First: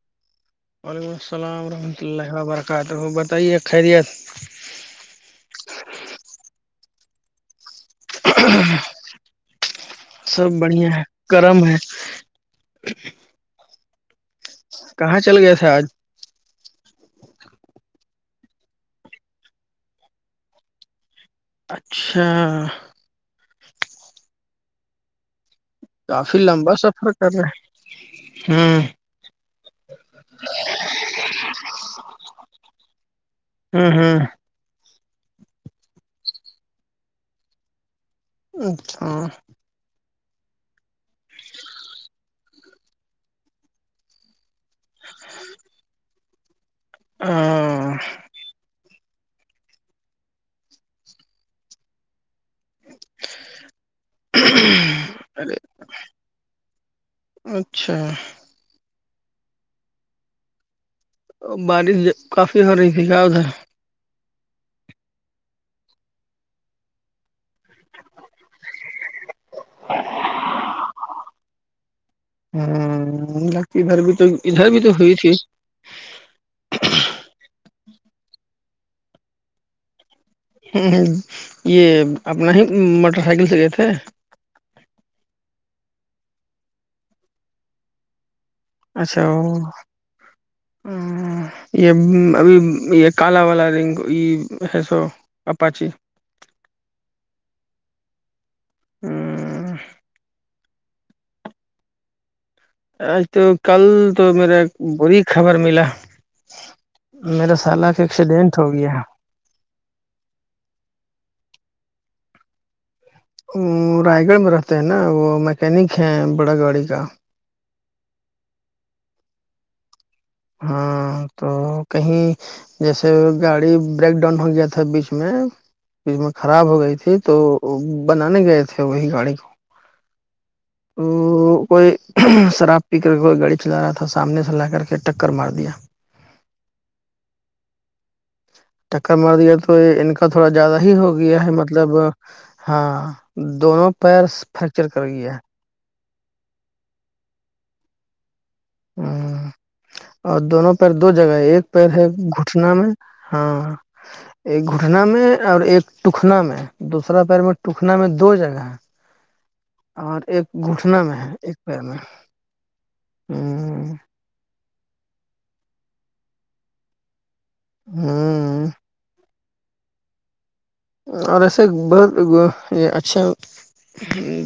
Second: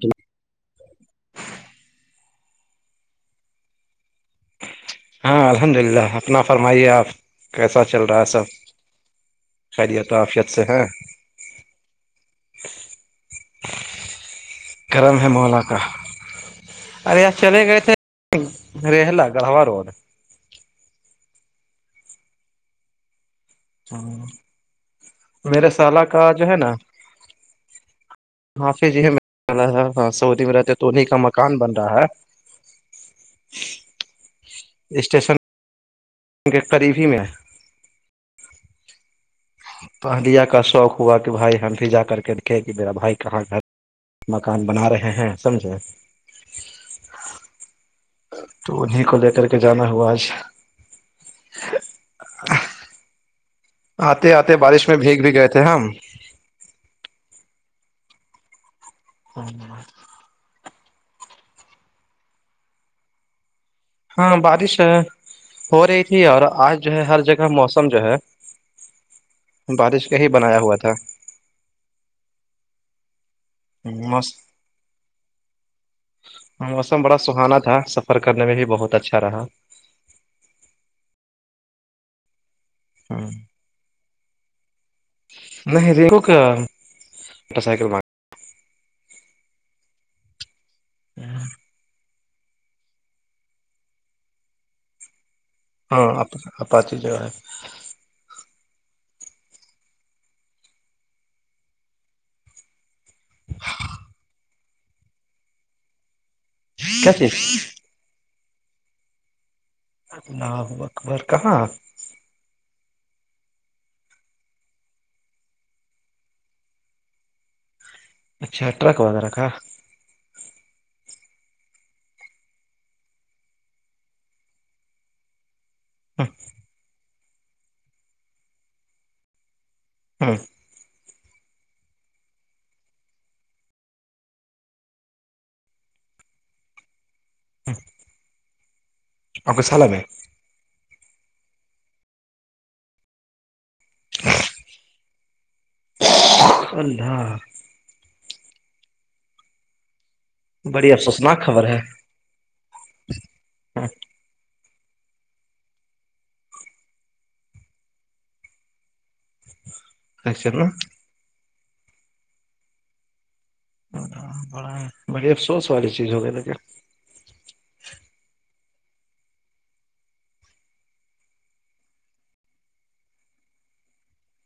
جی وعلیکم السلام ورحمۃ اللہ و برکاتہ بتائیے خیریت ہاں الحمد للہ اپنا فرمائیے آپ کیسا چل رہا ہے سب خیریت و عافیت سب سے بڑھیا ہے کررم ہے گرم کہاں ہے چل گئے محلا تھے کا آج ارے آ چلے گئے تھے ریلا گڑھوا روڈ اچھا ہاں میرے سالہ کا کافی جو ہے نا لمبا سفر کر رہے معافی ہ ہے سر ہاں سعودی میں رہتے تو انہیں کا مکان بن رہا ہے ہوں ہوں اسٹیشن کے قریب ہی میں اچھا پہلیا کا شوق ہوا کہ بھائی ہم بھی جا کر کے دیککھے کہ میرا بھائی کہاں گھر مکان بنا رہے ہیں سمجھیں تو انہیں کو لے کر کے جانا ہوا آج [unintelligible] آتے آتے بارش میں بھیگ بھی گئے ارے تھے ہم اچھا ہاں اور بارش کافی ہو رہی تھی ہے ہاں بارش ہو رہی تھی اور آج جو ہے ہر جگہ موسم جو ہے بارش کا ہی بنایا ہوا تھا ہاں لدھر بھی تو موس ادھر بھی تو ہوئی تھی موسم بڑا سہانا تھا سفر کرنے میں بھی بہت اچھا رہا ہاں یہ اپنا ہی موٹر سائیکل سے گئے تھے نہیں رے کوک موٹر سائیکل مگ اچھا او ہاں یہ ابھی یہ کالا والا رنگ یہ ہے سو اپاچ اپاچ جگہ ہے ہاں آج تو کل تو میرا بری خبر ملا کیا چیز میرا سالق ایکسیڈینٹ ہو گیا انا ہوا اکبر کہاں رائے گڑ میں رہتے ہیں نا وہ مکینک ہے بڑا گاڑی کا اچھا ٹرک وغیرہ کا ہاں تو کہیں جیسے گاڑی بریک ڈاؤن ہو گیا تھا بیچ میں اس میں خراب ہو گئی تھی تو بنانے گئے تھے وہی گاڑی کو ہاں ا کوئی شراب پی کر کے کوئی گاڑی چلا رہا تھا سامنے سے لا کر کے ٹکر مار دیا ہاں ٹکر مار دیا تو ان کا تھوڑا زیادہ ہی ہو گیا ہے مطلب ہاں دونوں پیرس فریکچر کر گیا اللہا ہاں اور دونوں بڑی پیر دو جگہ افسوسناک ہے ایک خبر پیر ہے گٹنا میں ہاں ایک گھٹنا میں اور ایک ٹکنا میں دوسرا پیر میں ٹکنا میں دو جگہ اور ایک نا گھٹنا میں ہے ایک پیر میں ہاں ہاں بڑا ہے بڑی افسوس والی چیز ہو گئی تو کیا ہوں اور ایسے بہت اچھا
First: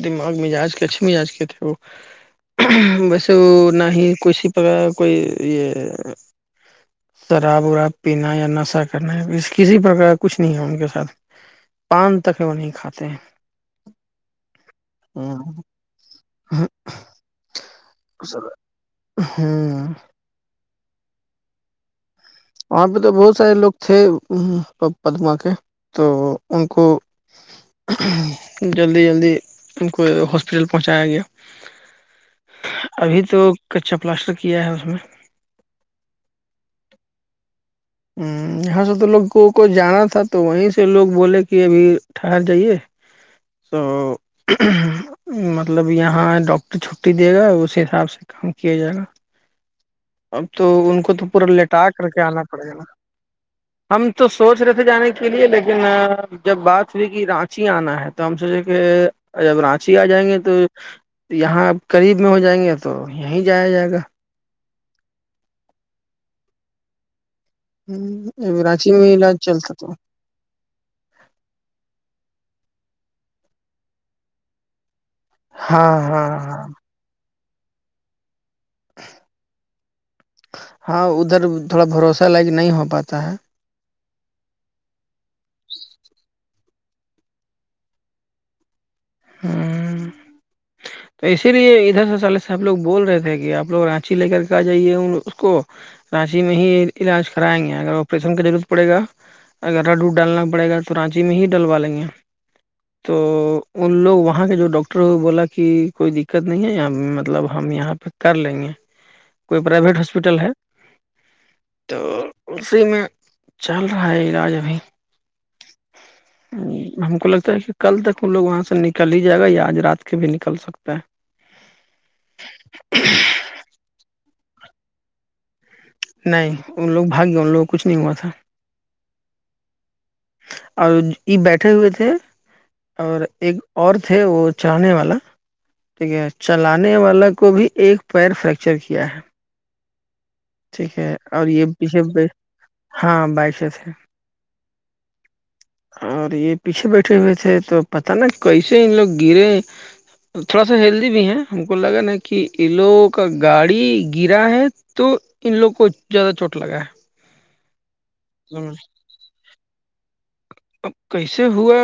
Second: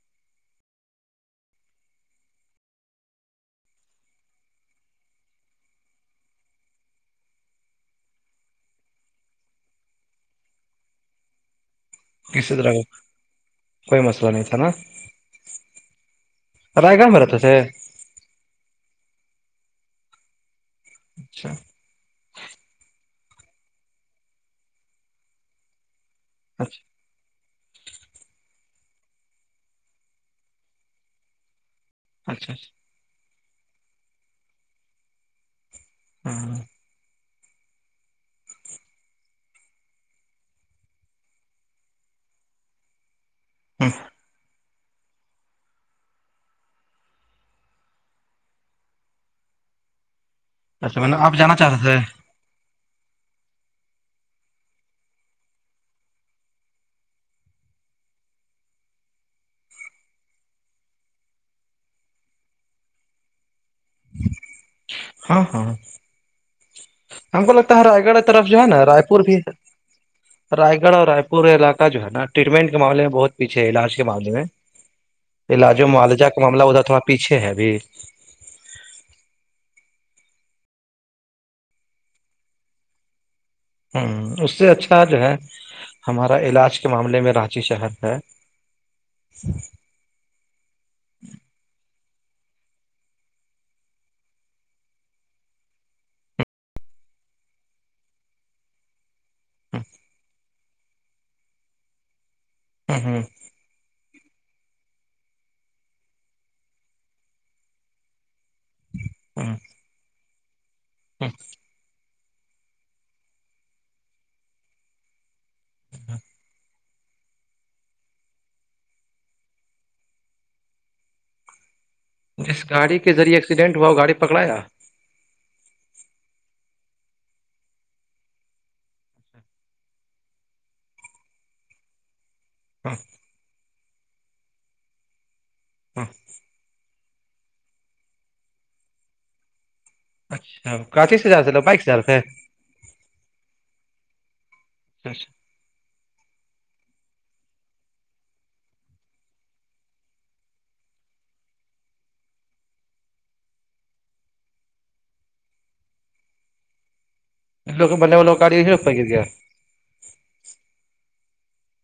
دماغ مزاج کے اچھے مزاج کے تھے وہ ویسے وہ نہ ہی کسی پرک کوئی یہ شراب وراب پینا یا نشہ کرنا ہے کسی پرکار کچھ نہیں ہے ان کے ساتھ پان تک وہ کسی نہیں طرح کا کھاتے کوئی مسئلہ نہیں تھا نا ہیں رائے گاؤ رہا تسے ہوں اچھا وہاں پہ تو بہت سارے لوگ تھے پدما کے تو ان اچھا کو جلدی جلدی ان کو ہاسپٹل پہنچایا گیا اچھا اچھا ابھی تو کچا پلاسٹر کیا ہے اس میں ہاں ہوں یہاں سے تو لوگوں کو جانا تھا تو وہیں سے لوگ بولے کہ ابھی ٹھہر جائیے [inaudible] سو [unintelligible] مطلب یہاں ڈاکٹر چھٹی دے گا اسی حساب سے کام کیا جائے گا اب تو ان اچھا میں کو نے تو آپ پورا جانا چاہ رہے لٹا تھے کر کے آنا پڑے گا نا ہم تو سوچ رہے تھے جانے کے لیے لیکن جب بات ہوئی کہ رانچی آنا ہے تو ہم سوچے کہ جب رانچی آ جائیں گے تو یہاں آپ قریب میں ہو جائیں گے تو یہیں جایا جائے گا ہاں ہاں ہم کو لگتا ہے رائے گڑھ طرف جو ہے نا کراچی رائے میں پور بھی علاج چلتا تو ہے رائے گڑھ اور رائے پور علاقہ جو ہے نا ٹریٹمنٹ کے معامے میں بہت پیچھے ہے علاج کے معاملے میں علاج و ہاں ہاں معالجہ کا معاملہ ہاں ادھر تھوڑا پیچھے ہے ابھی ہاں ادھر تھوڑا بھروسہ لائق نہیں ہو پاتا ہے ہوں اس سے اچھا جو ہے ہمارا علاج کے معاملے میں رانچی شہر ہے ہوں تو اسی لیے ادھر سے سالد سے آب لوگ بول رہے تھے کہ آپ لوگ رانچی لے کر کے آ جائیے اس کو رانچی میں ہی علاج کرائیں گے اگر آپریشن کی ور پڑے گا اگر رڈو ڈالنا پڑے گا تو رانچی میں ہی ڈلوا لیں گے ہ ہ تو ان لوگ وہاں کے جو ڈاکٹر ہوئے بولا کہ کی کوئی دقت نہیں ہے یہ مطلب ہم یہاں پہ کر لیں گے کوئی پرائیویٹ ہاسپٹل ہے ہاں تو اسی میں چل رہا ہے علاج ابھی ہاں ہم کو لگتا ہے کہ کل تک ہم لوگ وہاں سے نکل ہی جائے گا یا آج رات کے بھیک نکل سکتا ہے جس گاڑی کے ذریعے ایککسیڈنٹ ہوا وہ گاڑی پکڑایا نہیں ان لوگ بھاگ گئے ان لوگوں کچھ نہیں ہوا تھا اور یہ بیٹھے ہوئے تھے ہاں اور ایک اور تھے وہ چڑھے والا ہاں ٹھیک ہے چلان نے والا کو بھی ایک پیر فریکچر کیا ہے اچھا ٹھیک ہے کاچی سے جا رہے اور تھے، یہ بائک سے جا رہے پیچھے ہاں بائشس ہے اچھا اور یہ پیچھے بیٹھے ہوئے تھے تو پت نا کیسے ان لوگ گرے تھوڑا سا ہیلدی بھی ہے ہم کو لگا نا کہ ان لوگوں کا گاڑی گرا ہے تو ان لوگوں کو زیادہ چوٹ لگا ہے لوگ بننے وال لگ کااریی ہیوپ اب گے گیا اب کیسے ہوا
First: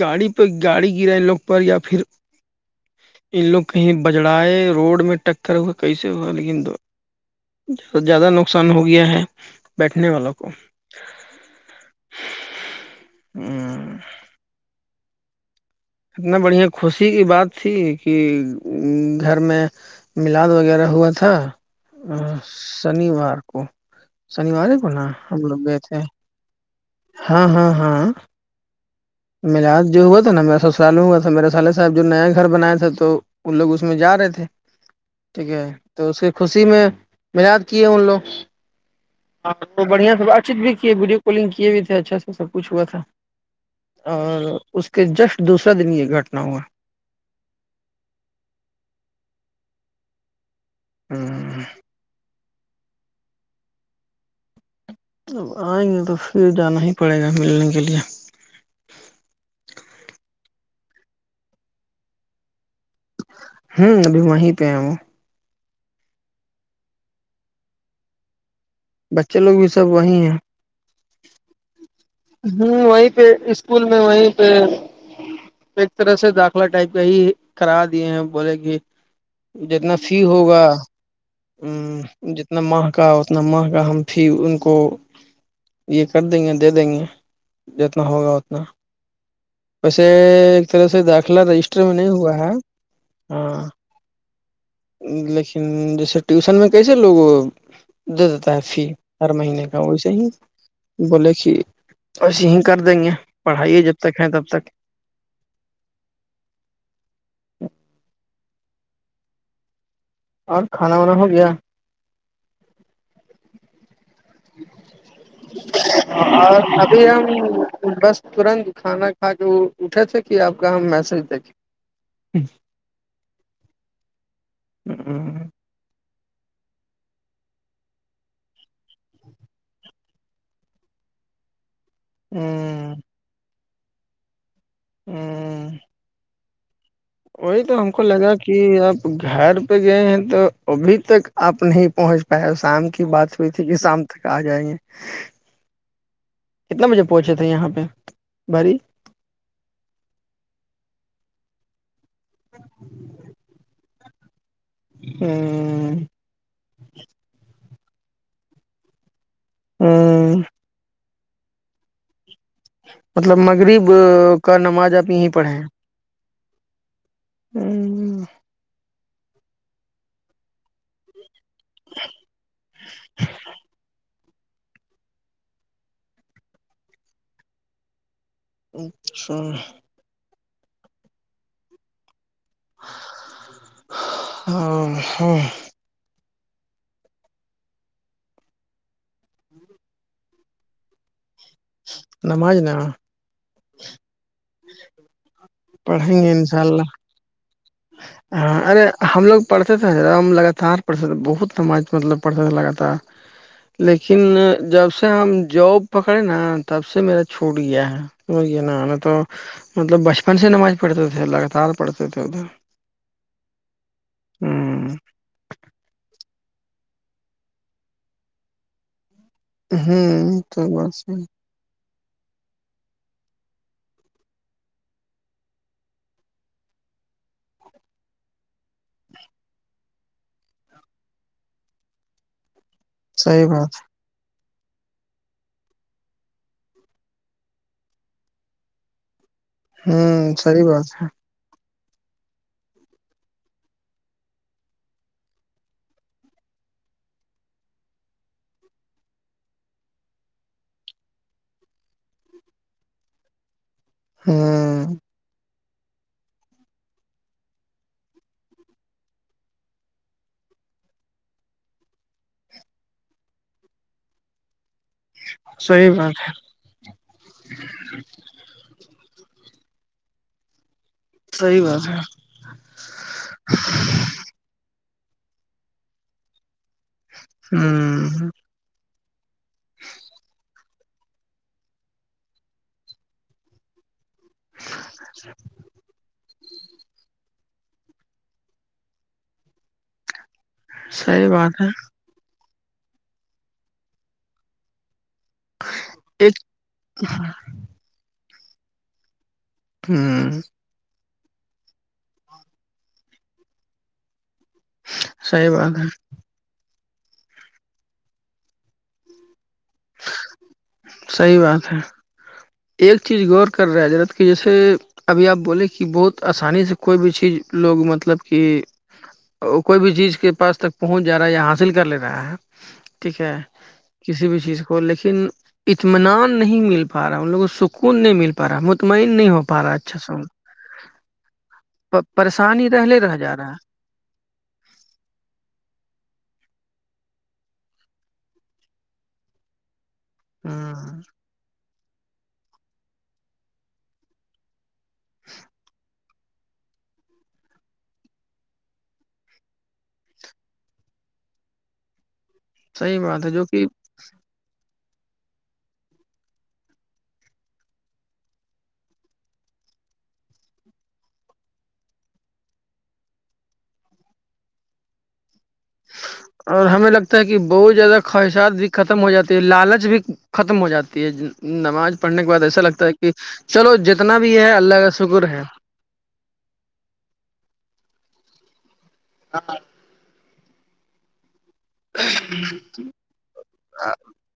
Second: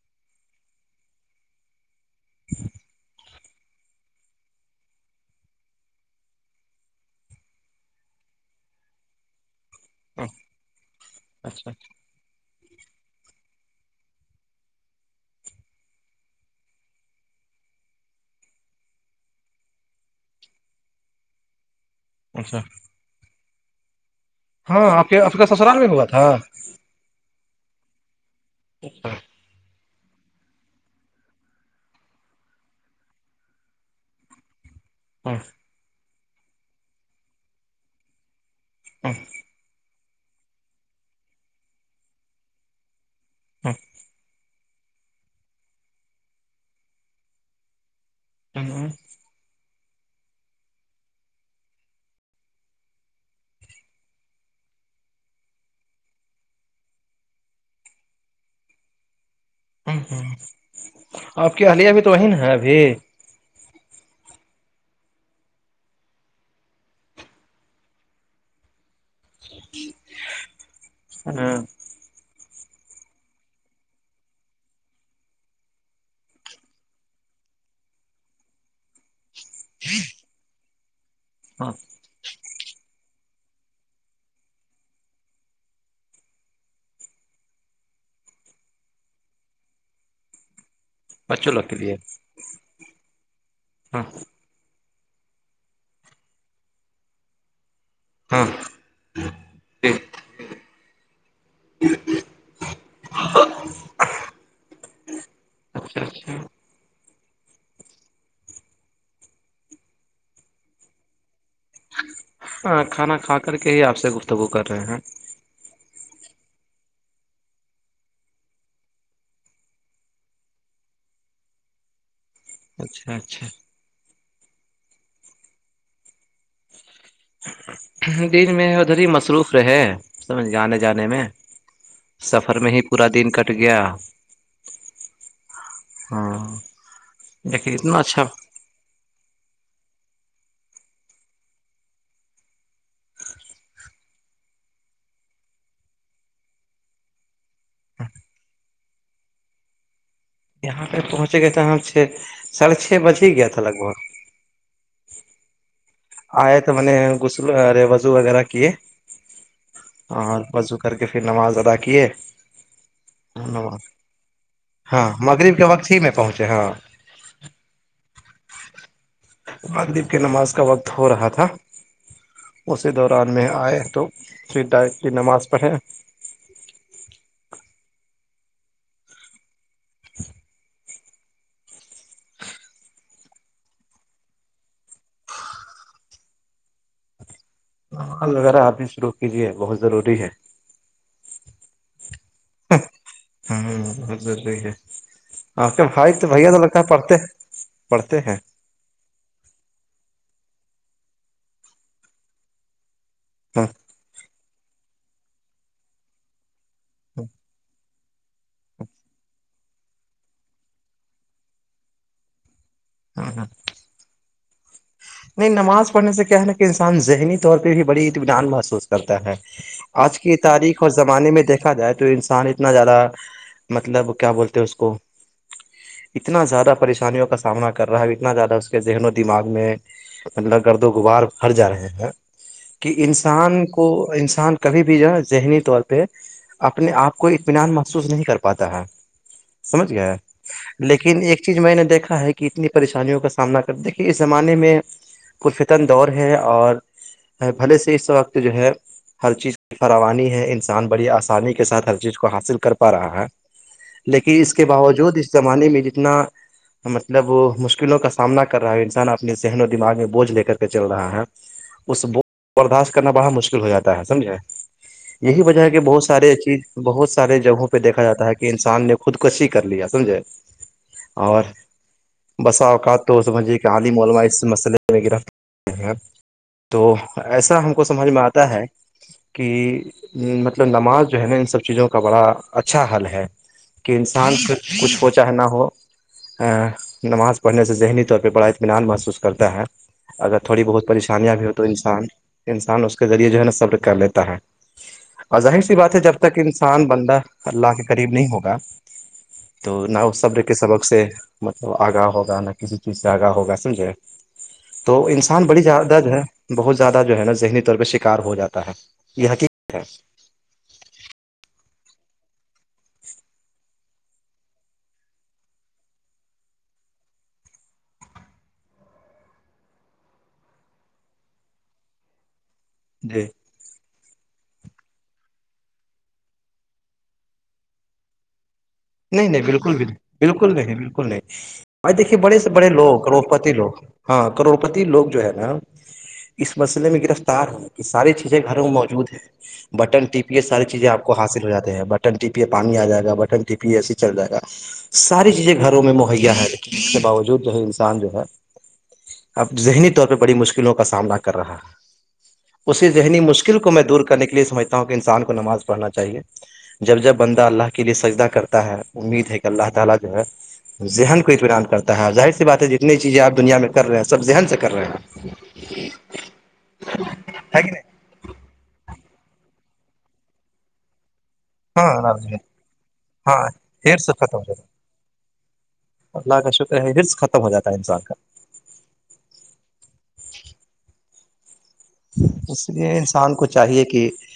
گاڑی پہ گاڑی گرے لوگ پر یا پھر [inaudible] ان لوگ کہیں بجڑائے روڈ میں ٹکر ہوئے کیسے ہوا لیکن دو زیادہ نقصان ہو گیا ہے بیٹھنے والوں کو اچھا [inaudible] اتنا بڑھیا خوشی کی بات تھی کہ گھر میں ملاد وغیرہ ہوا تھا اچھا شنیوار کو شنیوار کو ہاں نا آپ کے آپ ہم کا لوگ سسرال گئے میں تھے ہوا تھا ہاں ہاں ہاں اچھا ملاد جو ہوا تھا نا میرا سسرال ہ ہوا تھا میرا سالے صاحب جو نیا گھر بنایا تھ تھا تو وہ لوگ اس میں جا رہے تھے ٹھیک ہے تو اس کی خوشی میں مناد کی ہے ان لوگ [inaudible] ہاں تو بڑھیا سے بات چیت بھی کی ویڈیو کالنگ کیے بھی تھے اچھا سے سب کچھ ہوا تھا [inaudible] اور اس کے جسٹ دوسرا دن یہ گھٹنا ہوا [inaudible] ہوں اب آئیں گے تو پھر جانا ہی پڑے گا ملنے کے لیے ہاں آپ کی حلیہ بھی تو وہی ن ہے ابھی ہوں ابھی وہیں پہ ہیں وہ بچے لوگ بھی سب وہیں ہیں [inaudible] ہوں وہیں پہ اسکول میں وہیں پہ ایک طرح سے داخلہ ٹائپ کا ہی کرا دیے ہیں بولے کہ جتنا ہاں جتنا مہکا اتنا مہکا ہم پھر ان کو یہ کر دیں گے دے دیں گے جتنا ہوگا اتنا ویسے ایک طرح سے داخلہ بچوں لوگ کے رجسٹر میں لیے نہیں ہوا ہے ہاں لیکن جیسے ٹیوشن میں کیسے لوگوں دے ہاں دیتا ہے فی ہر مہینے کا جی ویسے ہی بولے کہ ایسے یہ کر دیں گے پڑھائی جب تک ہیں تب تک اچھا اچھا اور کھانا وانا ہو گیا کھانا کھا کر کے ہی آپ سے گفتگو کر رہے ہیں اور ابھی ہم بس ترنت کھانا کھا کے اٹھے تھے کہ آپ کا ہم میسج دیکھیں اچھا اچھا ہوں ہوں دن میں ادھر ہی مصروف رہے سمجھ آنے جانے میں سفر میں ہی ہ پورا دن کٹ گیا ہاں وہی لیکن تو ہم اتنا کو اچھا لگا کہ آپ گھر پہ گئے ہیں تو ابھی تک آپ نہیں پہنچ پاائے شام کی بات شام تک آ جائیں گے [inaudible] کتنے بجے پہنچے تھے یہاں پہ بھاری یہاں پہ پہنچ گئے تھے چھ ساھے چھ بج ہی گیا تھا لگ بگ ہاں آیا تو میں نے غسل ارے وضو وغیرہ کیے اور وضو کر کے کہ پھر نماز ادا کیے مطلب مغرب کا نماز ہاں آپ یہیں مغرب کے وقت ہی میں پہنچے ہاں ہوں مغرب کی نماز کا وقت ہو رہا تھا اسی دوران میں آئے تو پھر ڈائ کی نماز پڑھیں ا سو ہاں سال وغیرہ آپ نے شروع کیجیے بہت ضروری ہے نماز نا ہاں بی ہے آ بھائی پڑھیں تو گے بھیا تو انشاء لکا ہے اللہ پڑھتے پڑھتے ہیں ہاں ارے ہم لوگ پڑھتے تھے را ہم لگاتار پڑھتے تھے بہت سماج مطلب پڑھتے تھے لگاتار ہاں لیکن جب سے ہم جاب پکڑے نا تب سے میرا چھوٹ گیا ہے وہ یہ نا ہمیں تو مطلب بچپن سے نماز پڑھتے تھے لگاتار پڑھتے تھے ادھر ہاں ہاں ہوں نہیں نماز پڑھنے سے کیا ہے نا کہ انسان ذہنی طور پہ بھی بڑی اطمینان محسوس کرتا ہے آج کی ہ تو تاریخ اور بس زمانے میں دیکھا جائے تو تو انسان اتنا زیادہ مطلب کیا بولتے ہیں اس کو اتنا زیادہ پریشانیوں کا سامنا کر رہا ہے اتنا زیادہ اس کے ذہن و دماغ میں مط گرد و غوار بھر جا رہے ہیں کہ صحیح انسان بات کو انسان کبھی بھی جو ہے نا ذہنی طور پہ اپنے آپ کو اطمینان محسوس نہیں کر پاتا ہے سمجھ گیا ہوں صحیح بات ہے لیکن ایک چیز میں نے دیکھا ہے کہ اتنی پریشانیوں کا سامنا کر د کہ اس زمانے میں کوئی فتن دور ہے اور بھلے سے اس وقت جو ہے ہر چیز کی فراوانی ہے انسان بڑی آسانی کے ساتھ ہر چیز کو حاصل کر پا رہا ہے لیکن اس کے ہوں باوجود اس زمانے میں جس اتنا مطلب مشکلوں کا سامنا کر رہا ہے انسان اپنے نوں دماغ میں بوجھ لے کر کے چل رہا ہے اس بول کو برداشت کرنا بڑا مشکل ہو جاتا ہے سمجھے یہی وجہ ہے کہ صحیح بہت بات ہے سارے چیز بہت سارے جگہوں پہ دیکھا جاتا ہے کہ انسان نے خود کشی کر لیا سمجھے اور صحیح بات ہے بسا اوقات تو سمجھھیے کہ عالم علما اس مسئلے وہ تو ایسا ہم کو سمجھ میں ہوں آتا ہے کہ مطلب نماز جو ہے نا ان سب چیزوں کا بڑا اچھا حل ہے کہ انسان سے کچھ ہو چاہ نہ ہو نماز پڑھنے سے ذہنی طور پہ بڑا اطمینان محسوس کرتا ہے اگر تھوڑی بہت صحیح پریشانیاں بھی ہو بات تو ہے انسان انسان اس کے ذریعے جو ہے نا صبر کر لیتا ہے ظاہر سی بات ہے جب تک ایک انسان بندہ اللہ کے قریب نہیں ہوگا تو نہ اس ہوں صبر کے سبق سے مطلب آگاہ ہوگا نہ کسی چیز سے آگاہ ہوگا سمجھے تو انسان صحیح بڑی بات جداد ہے بہت زیادہ جو ہے نا ذہنی طور پہ شکار ہو جاتا ہے یہ حقیق ہے صحی بات ہے ایک چیز غور کر رہا حضرت کہ جیسے ابھی آپ بولے کہ بہت آسانی سے کوئی بھی چیز لوگ مطلب کہ کوئی بھی چیز کے پاس تک پہنچ جا رہا ہے یہیا حاصل کر لے رہا ہے ٹھیک جی ہے کسی بھی چیز لیکن اطمینان نہیں مل پا رہا ان لوگوں کو سکون نہیں مل پا رہا مطمئن نہیں ہو نہیں پا رہا بالکل ب اچھا سا بالکل نہیں بالکل نہیں بائی دیکھیے بڑے سے بڑے پریشانی رہ لے لوگ رہ جا رہا روپر لوگ ہاں کروڑپتی لوگ جو ہے نا اس مسئلے میں گرفتار ہے کہ ساری چیزیں گھروں میں موجود ہیں بٹن ٹیپی ہے ساری چیزیں ہ آپ کو حاصل ہو جاتے ہے بٹن ٹیپیے پانی آ جائے گا بٹن ڈ پی ای س چل جائے گا ساری چیزیں گھروں میں مہیا ہے لیکن اس کے باوجود جو ہے انسان جو ہے اب ذہنی طور پہ بڑی مشکلوں کا سامنا کر رہا ہے اسی صحیح ذہنی بات ہے جو مشکل کہ کو میں دور کرنے کے لی سمجھتا ہو کہ انسان کو نماز پڑنا چاہیے جب جب بندہ اللہ کے لیے سجدہ کے کرتا ہے امید ہے کہ اللہ تعالی جو ہے ذہن کو اطمینان کرتا ہے ظاہر سی بات ہے جتنی چیزیں آپ دنیا میں کر رہے ہیں سب ذہن سے کر رہے ہیں اور ہمیں لگتا ہے کہ بہت زیادہ خواہشات بھی ختم ہو جاتی ہے لالچ بھی ختم ہو جاتی ہے نماز پڑھنے کے ہاں بعد ایسا لگتا ہے کہ ہاں چلو ڈھیر سے جتنا بھی ختم ہو جائے ہے اللہ کا شکر ہے اللہ کا شکر ہے فرف ختم ہو جا انسان کا ہاں اس لیے انسان کو چاہیے کہ